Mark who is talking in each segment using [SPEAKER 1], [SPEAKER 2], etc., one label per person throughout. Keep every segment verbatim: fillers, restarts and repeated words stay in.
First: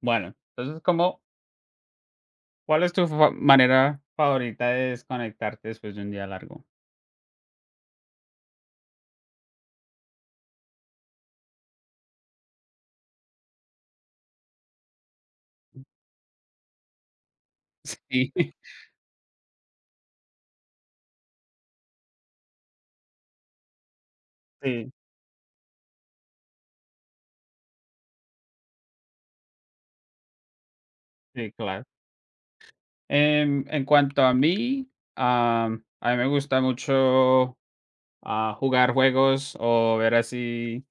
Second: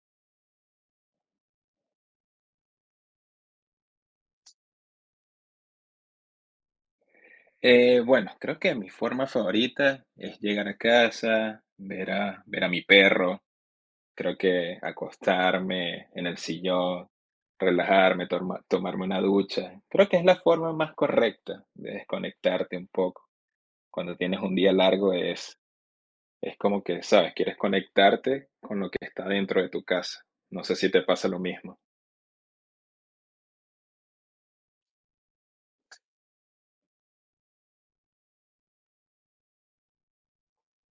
[SPEAKER 1] Bueno, entonces, ¿cómo cuál es tu fa manera favorita de desconectarte después de un día largo?
[SPEAKER 2] Eh, bueno, creo que mi forma favorita es llegar a casa, ver a, ver a mi perro, creo que acostarme en el sillón, relajarme,
[SPEAKER 1] Sí,
[SPEAKER 2] torma- tomarme una ducha. Creo que es la forma más correcta de desconectarte un poco. Cuando tienes un día
[SPEAKER 1] sí,
[SPEAKER 2] largo es, es como que, sabes, quieres conectarte con lo que está dentro de tu casa. No sé si te pasa lo
[SPEAKER 1] sí,
[SPEAKER 2] mismo.
[SPEAKER 1] claro. Em, en cuanto a mí, am, a mí me gusta mucho, ah, jugar juegos o ver así,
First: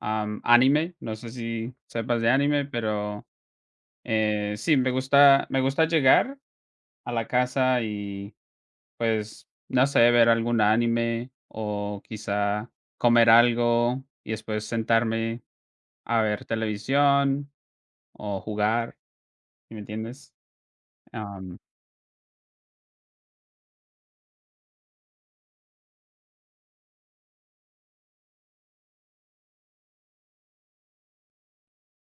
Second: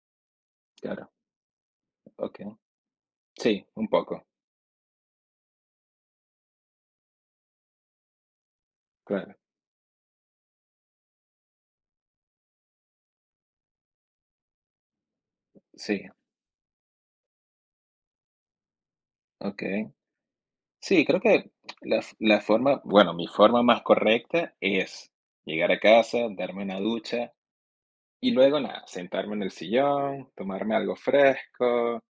[SPEAKER 1] am, anime.
[SPEAKER 2] Claro,
[SPEAKER 1] No sé si sepas de
[SPEAKER 2] ok.
[SPEAKER 1] anime, pero,
[SPEAKER 2] Sí, un poco,
[SPEAKER 1] eh, sí, me gusta me gusta llegar a la casa y,
[SPEAKER 2] claro.
[SPEAKER 1] pues, no sé, ver algún anime o quizá comer algo y después sentarme
[SPEAKER 2] Sí,
[SPEAKER 1] a ver televisión o jugar, ¿sí me
[SPEAKER 2] ok.
[SPEAKER 1] entiendes?
[SPEAKER 2] Sí, creo que
[SPEAKER 1] Am,
[SPEAKER 2] la f la forma bueno, mi forma más correcta es llegar a casa, darme una ducha y luego nada, sentarme en el sillón, tomarme algo fresco,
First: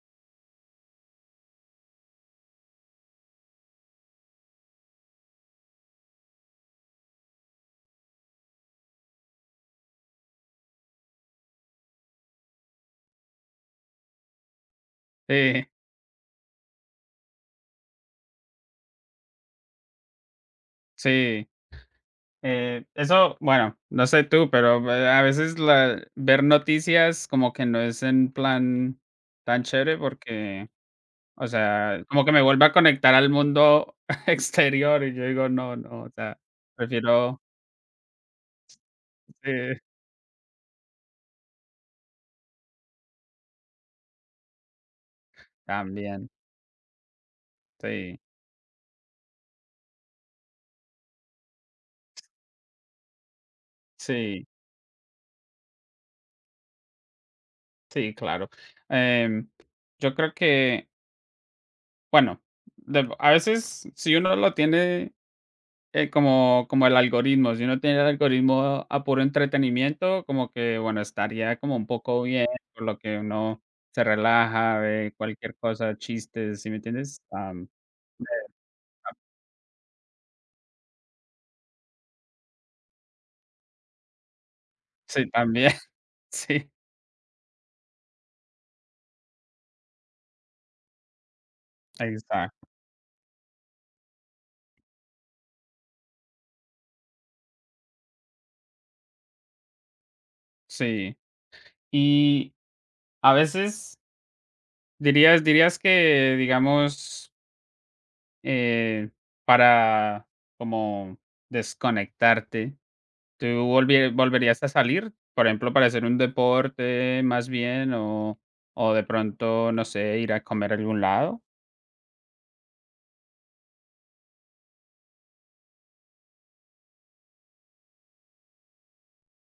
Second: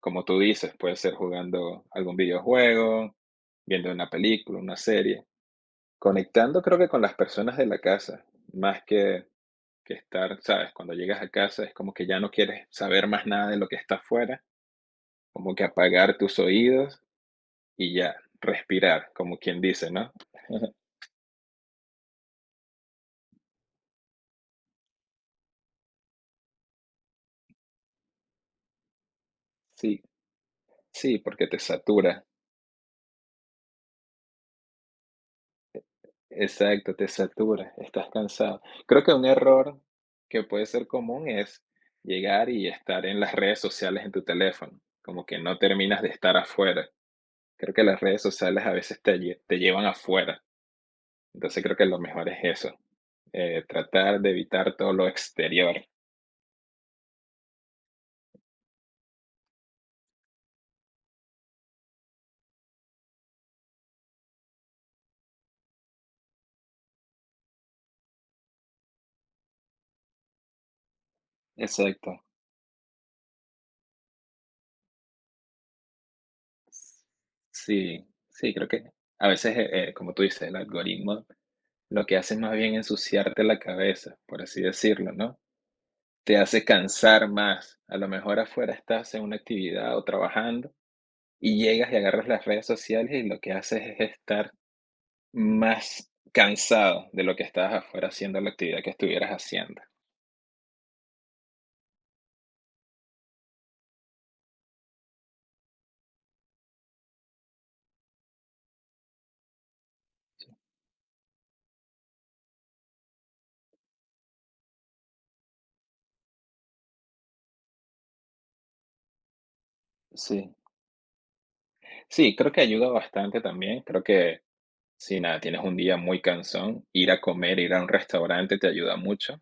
[SPEAKER 2] como tú dices, puede ser jugando algún videojuego, viendo una película, una serie, conectando creo que con las personas de la casa, más que que estar, ¿sabes? Cuando llegas a casa es como que ya no quieres saber más nada de lo que está afuera, como que
[SPEAKER 1] sí,
[SPEAKER 2] apagar tus oídos y ya, respirar, como quien dice, ¿no?
[SPEAKER 1] sí, eh, eso, bueno, no sé tú, pero eh, a veces la ver noticias como que no es en plan tan chévere
[SPEAKER 2] Sí.
[SPEAKER 1] porque,
[SPEAKER 2] Sí,
[SPEAKER 1] o
[SPEAKER 2] porque te
[SPEAKER 1] sea, como
[SPEAKER 2] satura.
[SPEAKER 1] que me vuelve a conectar al mundo exterior y yo digo: "No, no", o sea,
[SPEAKER 2] Exacto, te
[SPEAKER 1] prefiero
[SPEAKER 2] satura, estás cansado. Creo que un
[SPEAKER 1] sí,
[SPEAKER 2] error que puede ser común es llegar y estar en las redes sociales en tu teléfono, como que no terminas de
[SPEAKER 1] también,
[SPEAKER 2] estar afuera. Creo que las
[SPEAKER 1] sí,
[SPEAKER 2] redes sociales a veces te, lle- te llevan afuera, entonces creo que lo mejor es eso, eh, tratar de
[SPEAKER 1] sí,
[SPEAKER 2] evitar todo lo exterior.
[SPEAKER 1] sí, claro, em, yo creo que, bueno, de a veces si uno lo tiene Eh, como como el algoritmo, si uno tiene el algoritmo a puro entretenimiento, como que, bueno, estaría como un
[SPEAKER 2] Exacto.
[SPEAKER 1] poco bien, por lo que uno se relaja, ve cualquier cosa, chistes, ¿sí me entiendes? Am,
[SPEAKER 2] Sí,
[SPEAKER 1] de
[SPEAKER 2] sí, creo que
[SPEAKER 1] ah,
[SPEAKER 2] a veces, eh, eh, como tú dices, el algoritmo lo que hace es más bien ensuciarte la cabeza, por así decirlo,
[SPEAKER 1] sí,
[SPEAKER 2] ¿no?
[SPEAKER 1] también,
[SPEAKER 2] Te hace
[SPEAKER 1] sí,
[SPEAKER 2] cansar más. A lo mejor afuera estás en una actividad o trabajando y llegas y
[SPEAKER 1] ahí
[SPEAKER 2] agarras las
[SPEAKER 1] está,
[SPEAKER 2] redes sociales y lo que haces es estar más cansado de lo que estabas afuera haciendo la actividad que estuvieras haciendo.
[SPEAKER 1] sí. Y a veces dirías dirías que, digamos, eh, para como desconectarte, ¿tú volvie volverías a salir? Por ejemplo, para hacer un deporte más bien o o de pronto, no sé, ir a
[SPEAKER 2] Sí.
[SPEAKER 1] comer a algún lado.
[SPEAKER 2] Sí, creo que ayuda bastante también. Creo que si nada, tienes un día muy cansón, ir a comer, ir a un restaurante te ayuda mucho.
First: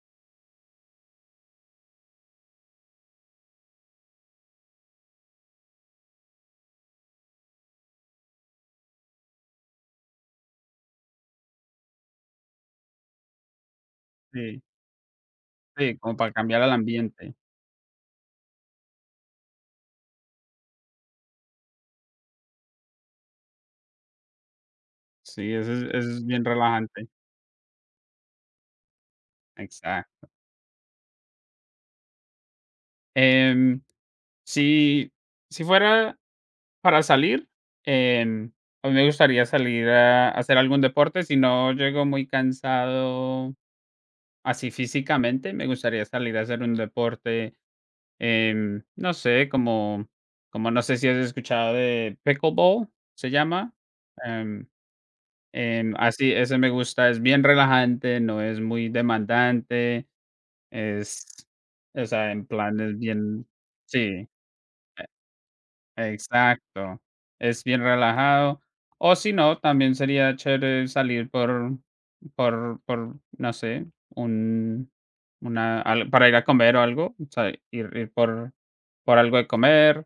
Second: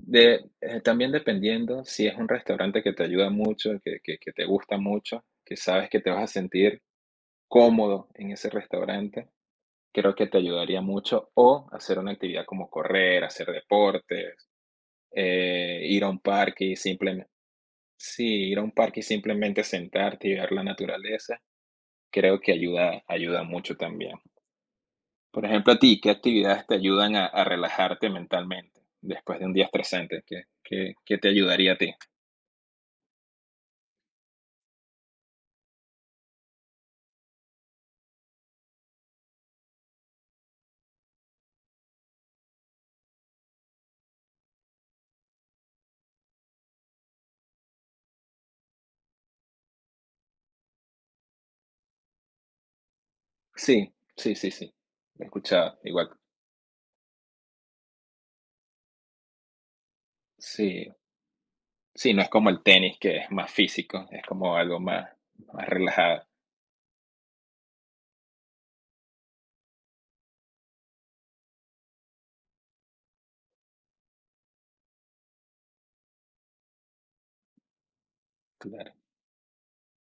[SPEAKER 2] De, eh, también dependiendo si es un restaurante que te ayuda mucho, que, que, que te gusta mucho, que sabes que te vas a sentir cómodo en ese restaurante, creo que te ayudaría mucho. O hacer una actividad como correr, hacer deportes,
[SPEAKER 1] Sí,
[SPEAKER 2] eh,
[SPEAKER 1] sí,
[SPEAKER 2] ir a
[SPEAKER 1] como
[SPEAKER 2] un
[SPEAKER 1] para cambiar
[SPEAKER 2] parque
[SPEAKER 1] el
[SPEAKER 2] y simplemente,
[SPEAKER 1] ambiente.
[SPEAKER 2] sí, ir a un parque y simplemente sentarte y ver la naturaleza, creo que ayuda, ayuda mucho también. Por
[SPEAKER 1] Sí, eso
[SPEAKER 2] ejemplo, a
[SPEAKER 1] es
[SPEAKER 2] ti,
[SPEAKER 1] eso
[SPEAKER 2] ¿qué
[SPEAKER 1] es bien
[SPEAKER 2] actividades te
[SPEAKER 1] relajante.
[SPEAKER 2] ayudan a, a relajarte mentalmente después de un día estresante?
[SPEAKER 1] Exacto.
[SPEAKER 2] ¿Qué, qué, qué te ayudaría a ti?
[SPEAKER 1] Em, si si fuera para salir, em, a mí me gustaría salir a hacer algún deporte, si no llego muy cansado así físicamente, me gustaría salir a hacer un deporte. Em, no sé, como como no sé si has escuchado de pickleball, ¿se llama?
[SPEAKER 2] Sí, sí, sí,
[SPEAKER 1] Em,
[SPEAKER 2] sí. Lo he escuchado.
[SPEAKER 1] em,
[SPEAKER 2] Igual,
[SPEAKER 1] así, ese me gusta, es bien relajante, no es muy demandante,
[SPEAKER 2] sí.
[SPEAKER 1] es, o
[SPEAKER 2] Sí, no es
[SPEAKER 1] sea, en
[SPEAKER 2] como el
[SPEAKER 1] plan
[SPEAKER 2] tenis,
[SPEAKER 1] es
[SPEAKER 2] que es
[SPEAKER 1] bien
[SPEAKER 2] más físico, es
[SPEAKER 1] sí,
[SPEAKER 2] como algo más, más relajado.
[SPEAKER 1] exacto, es bien relajado. O si no, también sería chévere salir por por por, no sé, un una al para ir a comer o algo, o sea, ir ir por
[SPEAKER 2] Claro,
[SPEAKER 1] por algo de comer.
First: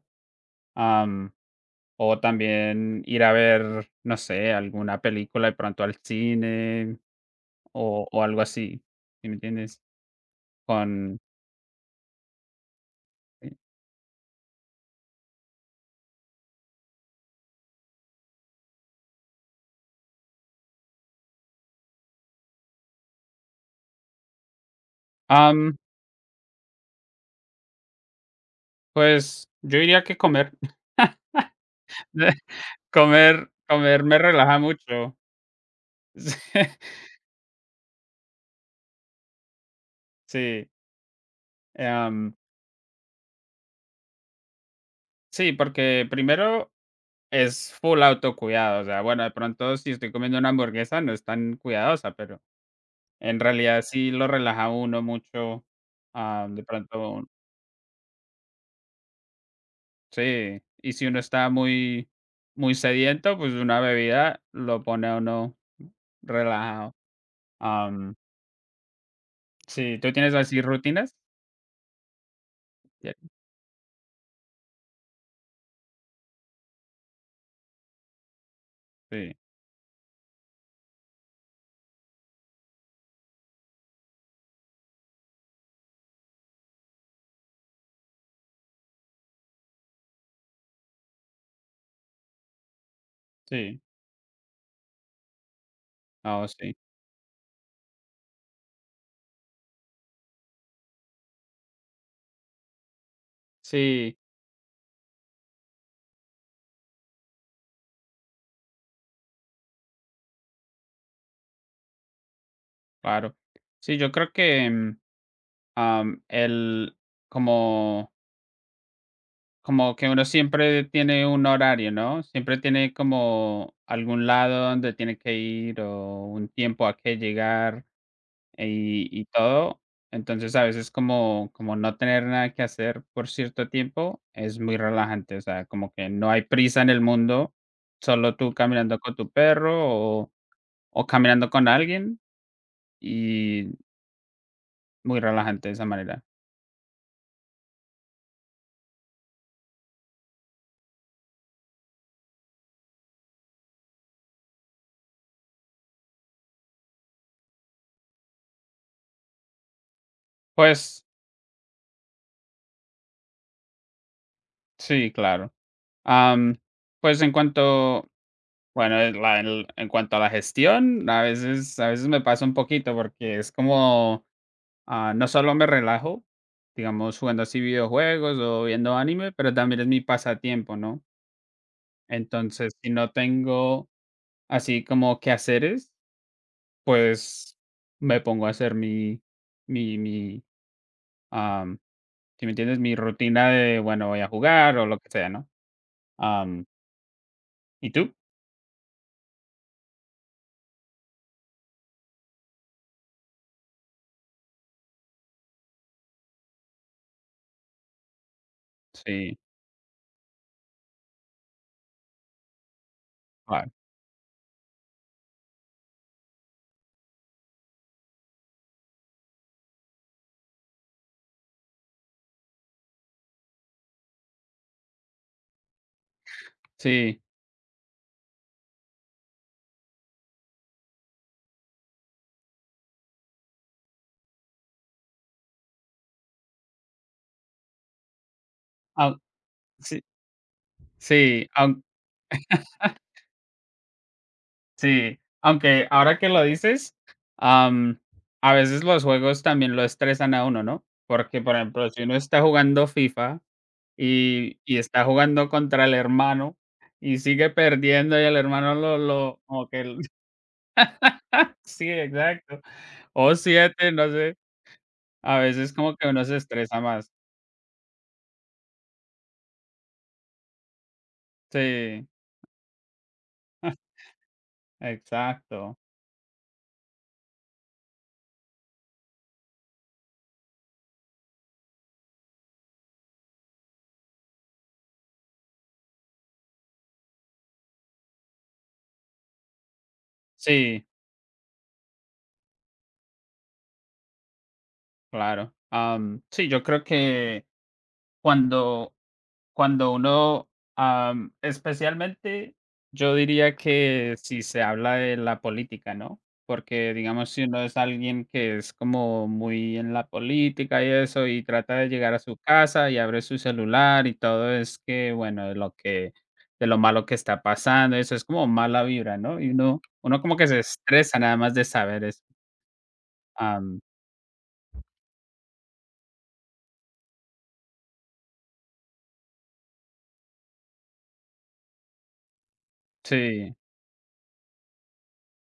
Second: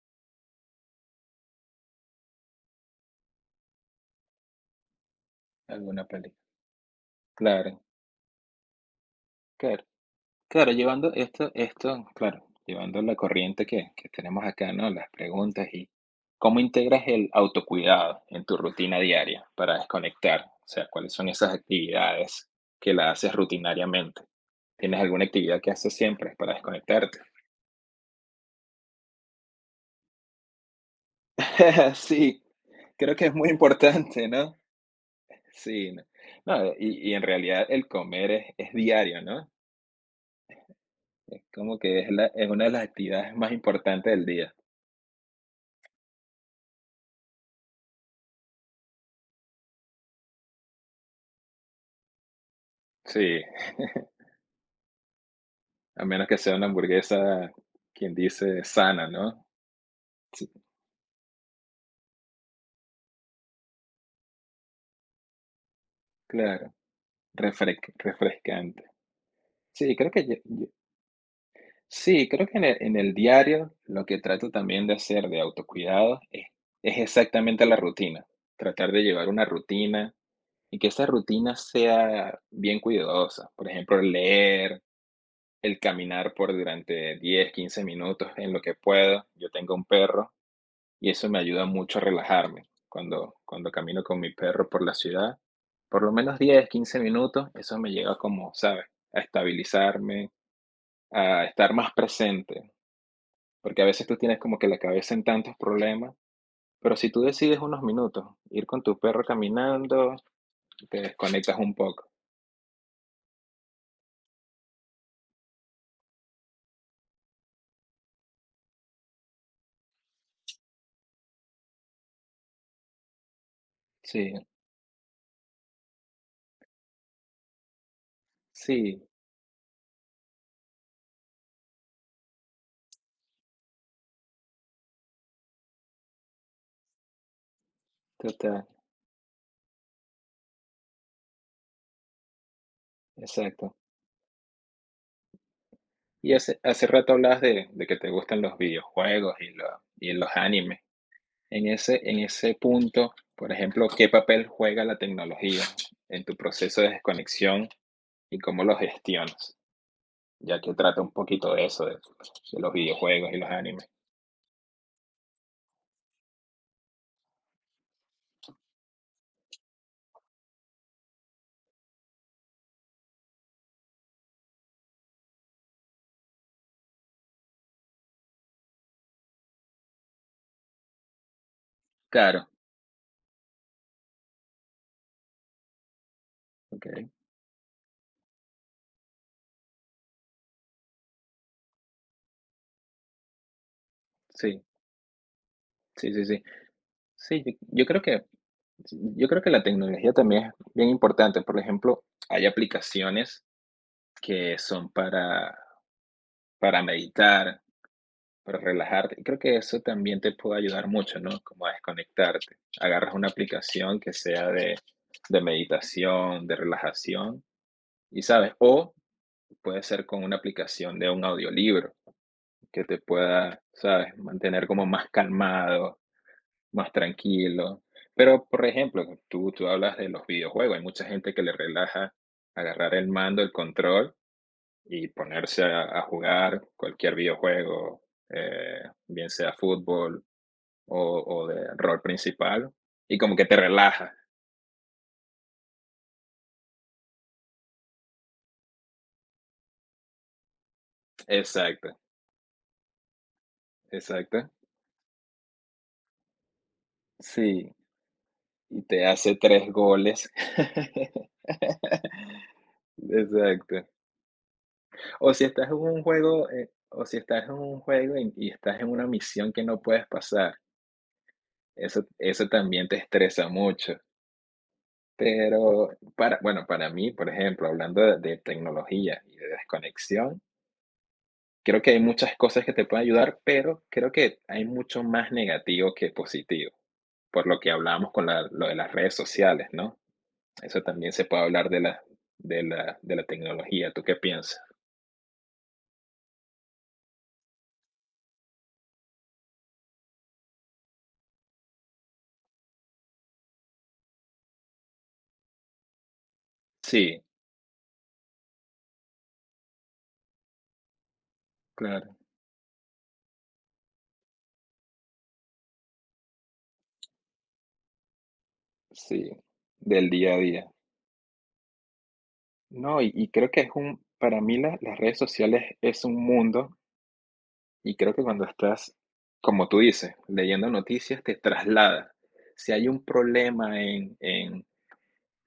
[SPEAKER 1] Am, o también ir a ver, no sé, alguna película de pronto al
[SPEAKER 2] alguna película.
[SPEAKER 1] cine
[SPEAKER 2] Claro,
[SPEAKER 1] o o algo así, ¿sí me entiendes?
[SPEAKER 2] claro. Claro, llevando
[SPEAKER 1] Con
[SPEAKER 2] esto esto, claro, llevando la
[SPEAKER 1] sí.
[SPEAKER 2] corriente que que tenemos acá, ¿no? Las preguntas y ¿cómo integras el autocuidado en tu rutina diaria para desconectar? O sea, ¿cuáles son esas actividades que la haces rutinariamente? ¿Tienes alguna actividad que
[SPEAKER 1] Am,
[SPEAKER 2] haces siempre para desconectarte?
[SPEAKER 1] pues, yo diría que comer. De-
[SPEAKER 2] Sí, creo que es muy
[SPEAKER 1] Comer comer me
[SPEAKER 2] importante, ¿no?
[SPEAKER 1] relaja mucho.
[SPEAKER 2] Sí, no, no, y y en realidad el comer es es diario, ¿no?
[SPEAKER 1] Sí,
[SPEAKER 2] Es como
[SPEAKER 1] sí,
[SPEAKER 2] que es la
[SPEAKER 1] am,
[SPEAKER 2] es una de las actividades más importantes del día.
[SPEAKER 1] sí, porque primero es full autocuidado, o sea, bueno, de pronto si estoy comiendo una hamburguesa no es tan cuidadosa, pero en
[SPEAKER 2] Sí.
[SPEAKER 1] realidad sí lo relaja a uno mucho,
[SPEAKER 2] A menos que
[SPEAKER 1] am,
[SPEAKER 2] sea
[SPEAKER 1] de
[SPEAKER 2] una
[SPEAKER 1] pronto
[SPEAKER 2] hamburguesa, quien dice sana, ¿no? Sí,
[SPEAKER 1] sí, y si uno está muy, muy sediento, pues una bebida lo pone a uno
[SPEAKER 2] claro,
[SPEAKER 1] relajado.
[SPEAKER 2] refresc-
[SPEAKER 1] Am,
[SPEAKER 2] refrescante. Sí,
[SPEAKER 1] sí,
[SPEAKER 2] creo
[SPEAKER 1] ¿tú
[SPEAKER 2] que
[SPEAKER 1] tienes
[SPEAKER 2] yo-
[SPEAKER 1] así
[SPEAKER 2] yo-
[SPEAKER 1] rutinas?
[SPEAKER 2] sí, creo que en el, en
[SPEAKER 1] Ya,
[SPEAKER 2] el diario lo que trato también de hacer de autocuidado es, es exactamente la rutina. Tratar de llevar
[SPEAKER 1] sí,
[SPEAKER 2] una rutina y que esa rutina sea bien cuidadosa. Por ejemplo, leer, el caminar por durante diez a quince minutos en lo que puedo. Yo tengo un perro y eso me ayuda mucho a relajarme. Cuando, cuando
[SPEAKER 1] sí,
[SPEAKER 2] camino con mi perro por la ciudad, por lo menos
[SPEAKER 1] ah, oh,
[SPEAKER 2] diez
[SPEAKER 1] sí,
[SPEAKER 2] quince minutos, eso me llega como, ¿sabes? A estabilizarme, a estar más presente, porque a veces tú
[SPEAKER 1] sí,
[SPEAKER 2] tienes como que la cabeza en tantos problemas, pero si tú decides unos minutos ir con tu perro caminando, te desconectas un poco.
[SPEAKER 1] claro. Sí, yo creo que, mm, am, el como como que uno siempre tiene un horario, ¿no? Siempre tiene como algún
[SPEAKER 2] Sí,
[SPEAKER 1] lado donde tiene que ir o un tiempo a qué llegar.
[SPEAKER 2] sí,
[SPEAKER 1] Y y todo. Entonces, a veces como como no tener nada que hacer por cierto tiempo es muy relajante, o sea, como que no hay prisa en el mundo, solo tú
[SPEAKER 2] total,
[SPEAKER 1] caminando con tu perro o o caminando con alguien, y
[SPEAKER 2] exacto.
[SPEAKER 1] muy relajante de esa manera.
[SPEAKER 2] Y hace, hace rato hablabas de, de que te gustan los videojuegos y, lo- y los animes. En ese, en ese punto, por ejemplo, ¿qué papel juega la tecnología en tu proceso de desconexión y cómo lo gestionas? Ya que trata
[SPEAKER 1] Pues
[SPEAKER 2] un poquito de eso, de, de los videojuegos y los animes.
[SPEAKER 1] sí, claro. Am, pues en cuanto bueno, en la el en cuanto a la gestión, a veces a veces me pasa un poquito porque es como ah, no solo me relajo, digamos, jugando así videojuegos o viendo anime, pero también es mi pasatiempo, ¿no?
[SPEAKER 2] Claro,
[SPEAKER 1] Entonces, si no tengo así como quehaceres,
[SPEAKER 2] ok.
[SPEAKER 1] pues me pongo a hacer mi, mi, mi, am, si me entiendes, mi rutina de, bueno, voy a
[SPEAKER 2] Sí,
[SPEAKER 1] jugar o lo que sea, ¿no?
[SPEAKER 2] sí, sí, sí.
[SPEAKER 1] Am,
[SPEAKER 2] Sí, yo, yo
[SPEAKER 1] ¿y
[SPEAKER 2] creo
[SPEAKER 1] tú?
[SPEAKER 2] que, yo creo que la tecnología también es bien importante. Por ejemplo, hay aplicaciones que son para, para meditar, para relajarte. Y
[SPEAKER 1] Sí,
[SPEAKER 2] creo que eso también te puede ayudar mucho, ¿no? Como a desconectarte. Agarras una
[SPEAKER 1] ah,
[SPEAKER 2] aplicación que sea de, de meditación, de relajación, y sabes, o puede ser con una aplicación de un audiolibro que te pueda, sabes, mantener como más calmado, más
[SPEAKER 1] sí,
[SPEAKER 2] tranquilo. Pero, por ejemplo, tú, tú hablas de los videojuegos, hay mucha gente que le relaja agarrar el mando, el control y ponerse a, a jugar cualquier videojuego, eh,
[SPEAKER 1] au-
[SPEAKER 2] bien sea
[SPEAKER 1] sí,
[SPEAKER 2] fútbol o
[SPEAKER 1] sí,
[SPEAKER 2] o de
[SPEAKER 1] aun-
[SPEAKER 2] rol principal, y como que te relaja.
[SPEAKER 1] sí, aunque ahora que lo dices, am, a veces los juegos también lo estresan a uno, ¿no? Porque, por ejemplo,
[SPEAKER 2] Exacto,
[SPEAKER 1] si uno está jugando FIFA
[SPEAKER 2] exacto.
[SPEAKER 1] y y está jugando contra el hermano y sigue
[SPEAKER 2] Sí,
[SPEAKER 1] perdiendo, y el hermano
[SPEAKER 2] y
[SPEAKER 1] lo
[SPEAKER 2] te hace
[SPEAKER 1] lo como
[SPEAKER 2] tres
[SPEAKER 1] que l
[SPEAKER 2] goles.
[SPEAKER 1] sí, exacto, o
[SPEAKER 2] Exacto.
[SPEAKER 1] siete, no sé,
[SPEAKER 2] O
[SPEAKER 1] a
[SPEAKER 2] si estás
[SPEAKER 1] veces
[SPEAKER 2] en
[SPEAKER 1] como
[SPEAKER 2] un
[SPEAKER 1] que uno se
[SPEAKER 2] juego, eh,
[SPEAKER 1] estresa
[SPEAKER 2] o
[SPEAKER 1] más.
[SPEAKER 2] si estás en un juego y y estás en una misión que no puedes pasar, eso
[SPEAKER 1] Sí,
[SPEAKER 2] eso también te estresa mucho.
[SPEAKER 1] exacto.
[SPEAKER 2] Pero para bueno, para mí, por ejemplo, hablando de de tecnología y de desconexión, creo que hay muchas cosas que te pueden ayudar, pero creo que hay mucho más negativo que positivo, por lo que hablábamos con la- lo de las redes sociales, ¿no? Eso
[SPEAKER 1] Sí,
[SPEAKER 2] también se puede hablar de la, de la, de la tecnología. ¿Tú qué piensas?
[SPEAKER 1] claro. Am, sí, yo creo que cuando cuando uno, am, especialmente, yo diría que si se habla de la política, ¿no? Porque,
[SPEAKER 2] Sí,
[SPEAKER 1] digamos, si uno es alguien que es como muy en la política y eso, y trata de llegar
[SPEAKER 2] claro,
[SPEAKER 1] a su casa y abre su celular y todo es que, bueno, de lo que de lo malo que está pasando, eso es como mala vibra,
[SPEAKER 2] sí,
[SPEAKER 1] ¿no? Y uno
[SPEAKER 2] del
[SPEAKER 1] uno
[SPEAKER 2] día
[SPEAKER 1] como
[SPEAKER 2] a
[SPEAKER 1] que se
[SPEAKER 2] día.
[SPEAKER 1] estresa nada más de saber eso.
[SPEAKER 2] No, y, y creo que es
[SPEAKER 1] Am,
[SPEAKER 2] un, para mí la- las redes sociales es un mundo y creo que cuando estás, como tú dices, leyendo noticias, te traslada. Si hay un
[SPEAKER 1] sí,
[SPEAKER 2] problema en, en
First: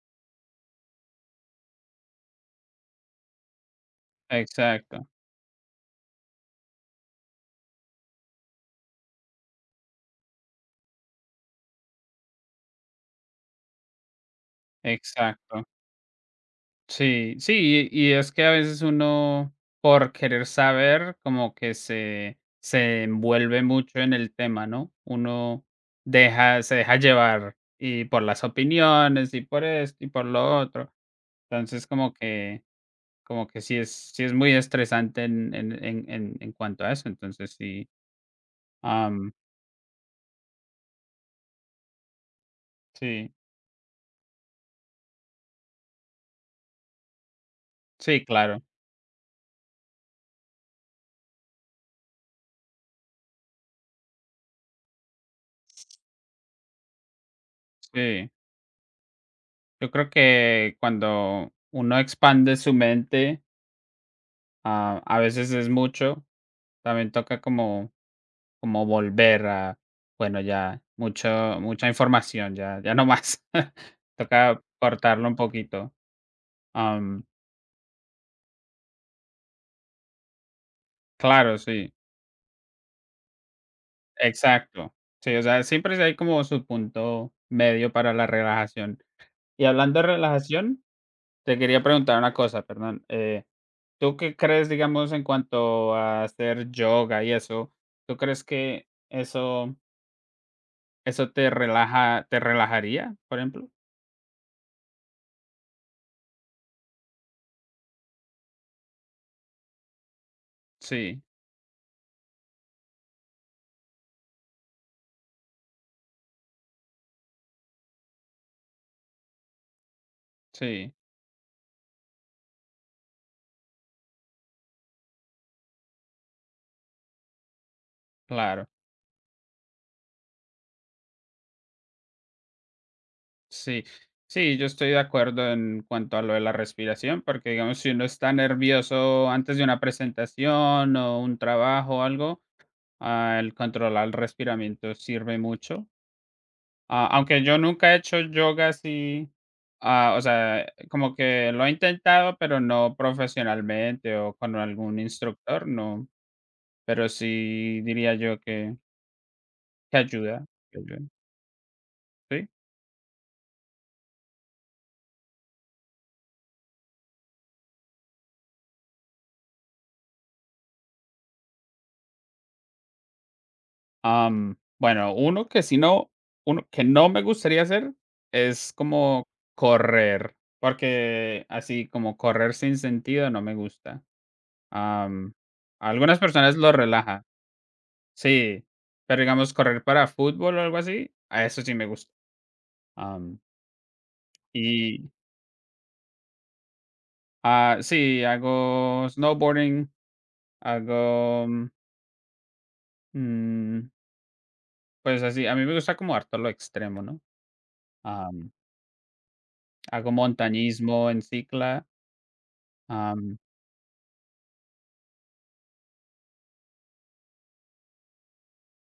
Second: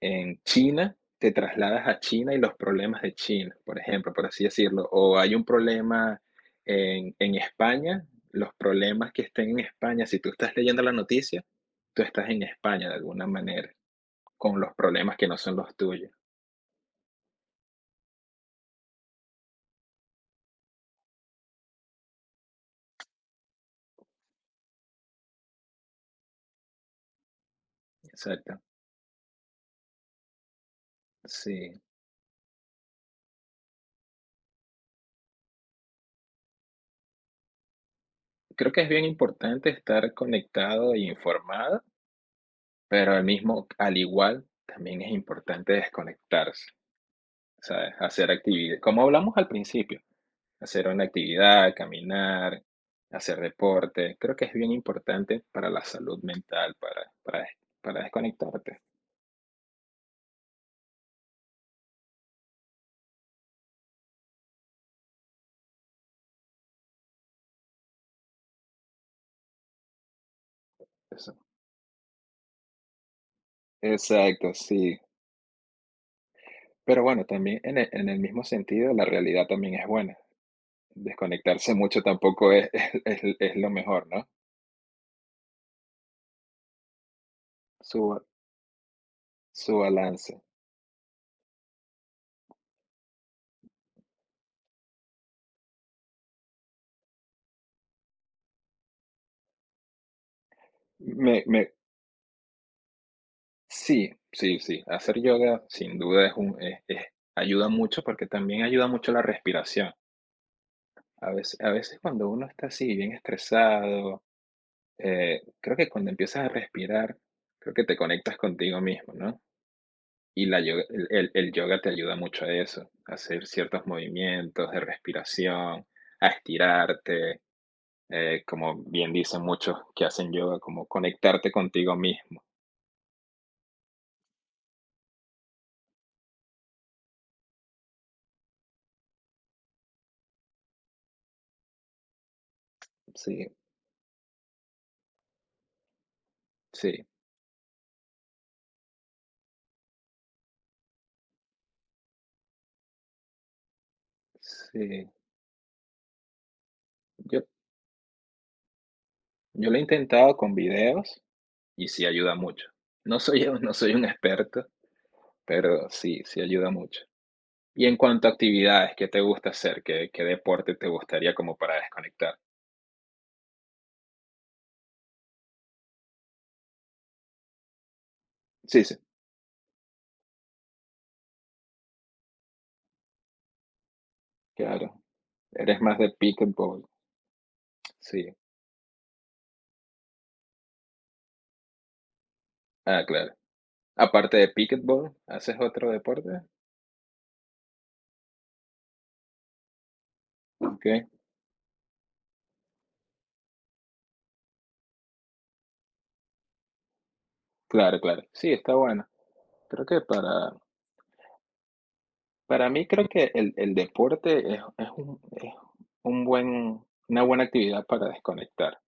[SPEAKER 2] en China, te trasladas a China y los problemas de China, por ejemplo, por así decirlo.
[SPEAKER 1] exacto,
[SPEAKER 2] O hay un problema en, en España, los problemas que estén en España, si tú estás leyendo la noticia, tú estás en España de alguna manera, con los problemas que no son
[SPEAKER 1] exacto.
[SPEAKER 2] los tuyos.
[SPEAKER 1] Sí, sí, y y es que a veces uno, por querer saber, como que se se envuelve mucho en el tema, ¿no? Uno deja se deja llevar, y por las
[SPEAKER 2] Exacto.
[SPEAKER 1] opiniones, y por esto, y por lo otro.
[SPEAKER 2] Sí.
[SPEAKER 1] Entonces, como que como que sí es sí es muy estresante en en en en en cuanto a eso. Entonces sí,
[SPEAKER 2] Creo que es bien
[SPEAKER 1] am,
[SPEAKER 2] importante estar conectado e informado, pero al
[SPEAKER 1] sí,
[SPEAKER 2] mismo, al igual, también es importante desconectarse, ¿sabes?
[SPEAKER 1] sí,
[SPEAKER 2] Hacer
[SPEAKER 1] claro,
[SPEAKER 2] actividades, como hablamos al principio hacer una actividad, caminar, hacer deporte. Creo que es bien importante para la salud mental, para, para, des- para
[SPEAKER 1] sí.
[SPEAKER 2] desconectarte.
[SPEAKER 1] Yo creo que cuando uno expande su mente, ah, a veces es mucho también toca como como volver a bueno, ya
[SPEAKER 2] Eso.
[SPEAKER 1] mucho mucha información, ya ya no más.
[SPEAKER 2] Exacto,
[SPEAKER 1] Toca
[SPEAKER 2] sí.
[SPEAKER 1] cortarlo un poquito.
[SPEAKER 2] Pero bueno,
[SPEAKER 1] Am,
[SPEAKER 2] también en el, en el mismo sentido, la realidad también es buena.
[SPEAKER 1] claro,
[SPEAKER 2] Desconectarse
[SPEAKER 1] sí,
[SPEAKER 2] mucho tampoco es, es, es lo mejor, ¿no?
[SPEAKER 1] exacto. Sí, o sea, siempre hay como su punto medio para
[SPEAKER 2] Su,
[SPEAKER 1] la relajación. Y
[SPEAKER 2] su
[SPEAKER 1] hablando de
[SPEAKER 2] balance.
[SPEAKER 1] relajación, te quería preguntar una cosa, perdón. Eh, ¿tú qué crees, digamos, en cuanto a hacer yoga y eso? ¿Tú crees que eso eso
[SPEAKER 2] Me,
[SPEAKER 1] te
[SPEAKER 2] me,
[SPEAKER 1] relaja te relajaría, por ejemplo?
[SPEAKER 2] sí, sí, sí. Hacer yoga sin duda es un, es- es- ayuda mucho porque también ayuda mucho la respiración.
[SPEAKER 1] Sí,
[SPEAKER 2] A veces, a veces cuando uno está así, bien estresado, eh, creo que cuando empiezas a respirar, creo que te conectas contigo mismo, ¿no? Y la yoga-
[SPEAKER 1] sí.
[SPEAKER 2] el, el- el yoga te ayuda mucho a eso, a hacer ciertos movimientos de respiración, a estirarte, eh,
[SPEAKER 1] Claro,
[SPEAKER 2] como bien dicen muchos que hacen yoga, como conectarte contigo mismo.
[SPEAKER 1] sí. Sí, yo estoy de acuerdo en cuanto a lo de la respiración, porque digamos, si uno está nervioso antes de una presentación o un trabajo o algo, ah,
[SPEAKER 2] Sí,
[SPEAKER 1] el controlar el respiramiento sirve mucho.
[SPEAKER 2] sí,
[SPEAKER 1] Ah, aunque yo nunca he hecho yoga así, ah, o sea, como que lo he intentado, pero no profesionalmente o con algún
[SPEAKER 2] sí.
[SPEAKER 1] instructor, no. Pero
[SPEAKER 2] Yo,
[SPEAKER 1] sí diría yo que,
[SPEAKER 2] yo lo he
[SPEAKER 1] que
[SPEAKER 2] intentado
[SPEAKER 1] ayuda.
[SPEAKER 2] con
[SPEAKER 1] Que ayuda,
[SPEAKER 2] videos y sí ayuda
[SPEAKER 1] ¿sí?
[SPEAKER 2] mucho. No soy, un- no soy un experto, pero sí, sí ayuda mucho. Y en cuanto a actividades, ¿qué te gusta hacer? ¿Qué, qué deporte te gustaría como para desconectar?
[SPEAKER 1] Am, bueno, uno que si no uno que no me gustaría hacer es
[SPEAKER 2] Sí, sí,
[SPEAKER 1] como correr, porque así como correr sin sentido no me gusta.
[SPEAKER 2] claro.
[SPEAKER 1] Am,
[SPEAKER 2] Eres
[SPEAKER 1] a
[SPEAKER 2] más de
[SPEAKER 1] algunas personas lo
[SPEAKER 2] pickleball.
[SPEAKER 1] relaja,
[SPEAKER 2] Sí.
[SPEAKER 1] sí, pero digamos correr para fútbol o algo así, a eso sí me gusta.
[SPEAKER 2] Ah, claro.
[SPEAKER 1] Am,
[SPEAKER 2] Aparte de
[SPEAKER 1] y,
[SPEAKER 2] pickleball, ¿haces otro deporte?
[SPEAKER 1] ah, sí, hago snowboarding,
[SPEAKER 2] Ok.
[SPEAKER 1] hago, mm, pues así, a mí me gusta como harto lo extremo, ¿no?
[SPEAKER 2] Claro, claro.
[SPEAKER 1] Am,
[SPEAKER 2] Sí, está bueno. Creo que
[SPEAKER 1] hago
[SPEAKER 2] para,
[SPEAKER 1] montañismo en cicla,
[SPEAKER 2] para mí creo que el, el deporte es, es un, es un buen, una buena actividad para desconectar.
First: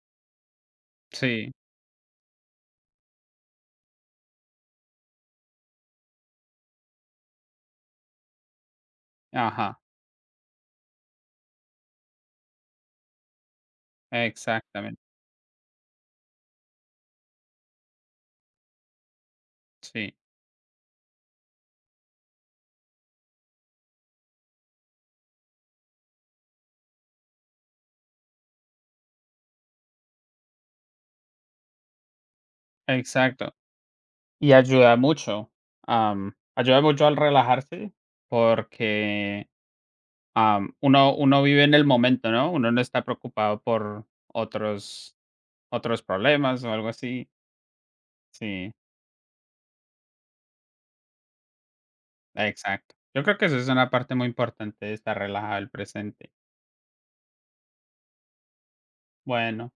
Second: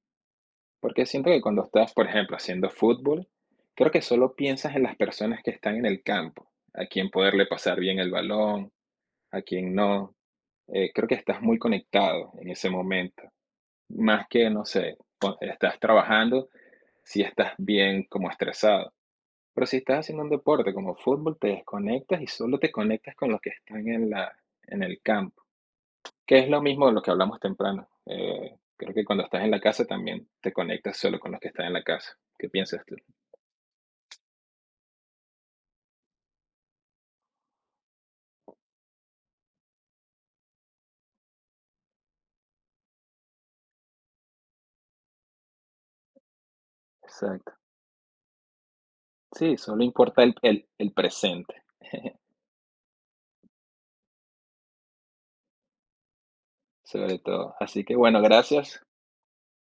[SPEAKER 2] Porque siento que
[SPEAKER 1] sí,
[SPEAKER 2] cuando estás, por ejemplo, haciendo fútbol, creo que solo piensas en las personas que están en el campo, a quién poderle pasar bien el balón a quien
[SPEAKER 1] ajá,
[SPEAKER 2] no. Eh, creo que estás muy conectado en ese momento. Más que, no sé,
[SPEAKER 1] exactamente,
[SPEAKER 2] cu- estás trabajando, si estás bien como estresado. Pero si estás
[SPEAKER 1] sí,
[SPEAKER 2] haciendo un deporte como fútbol, te desconectas y solo te conectas con los que están en la, en el campo, que es lo mismo de lo que hablamos temprano. Eh, creo que cuando estás en la casa también te conectas solo con los que están en la casa. ¿Qué piensas tú?
[SPEAKER 1] exacto. Y ayuda mucho, am, ayuda mucho al relajarse porque, am, uno uno vive en el momento, ¿no? Uno no está preocupado por otros otros problemas o algo así.
[SPEAKER 2] Exacto.
[SPEAKER 1] Sí,
[SPEAKER 2] Sí, solo importa el, el, el presente,
[SPEAKER 1] exacto. Yo creo que eso es una parte muy importante de estar relajado, el presente.
[SPEAKER 2] sobre todo. Así que bueno, gracias
[SPEAKER 1] Bueno.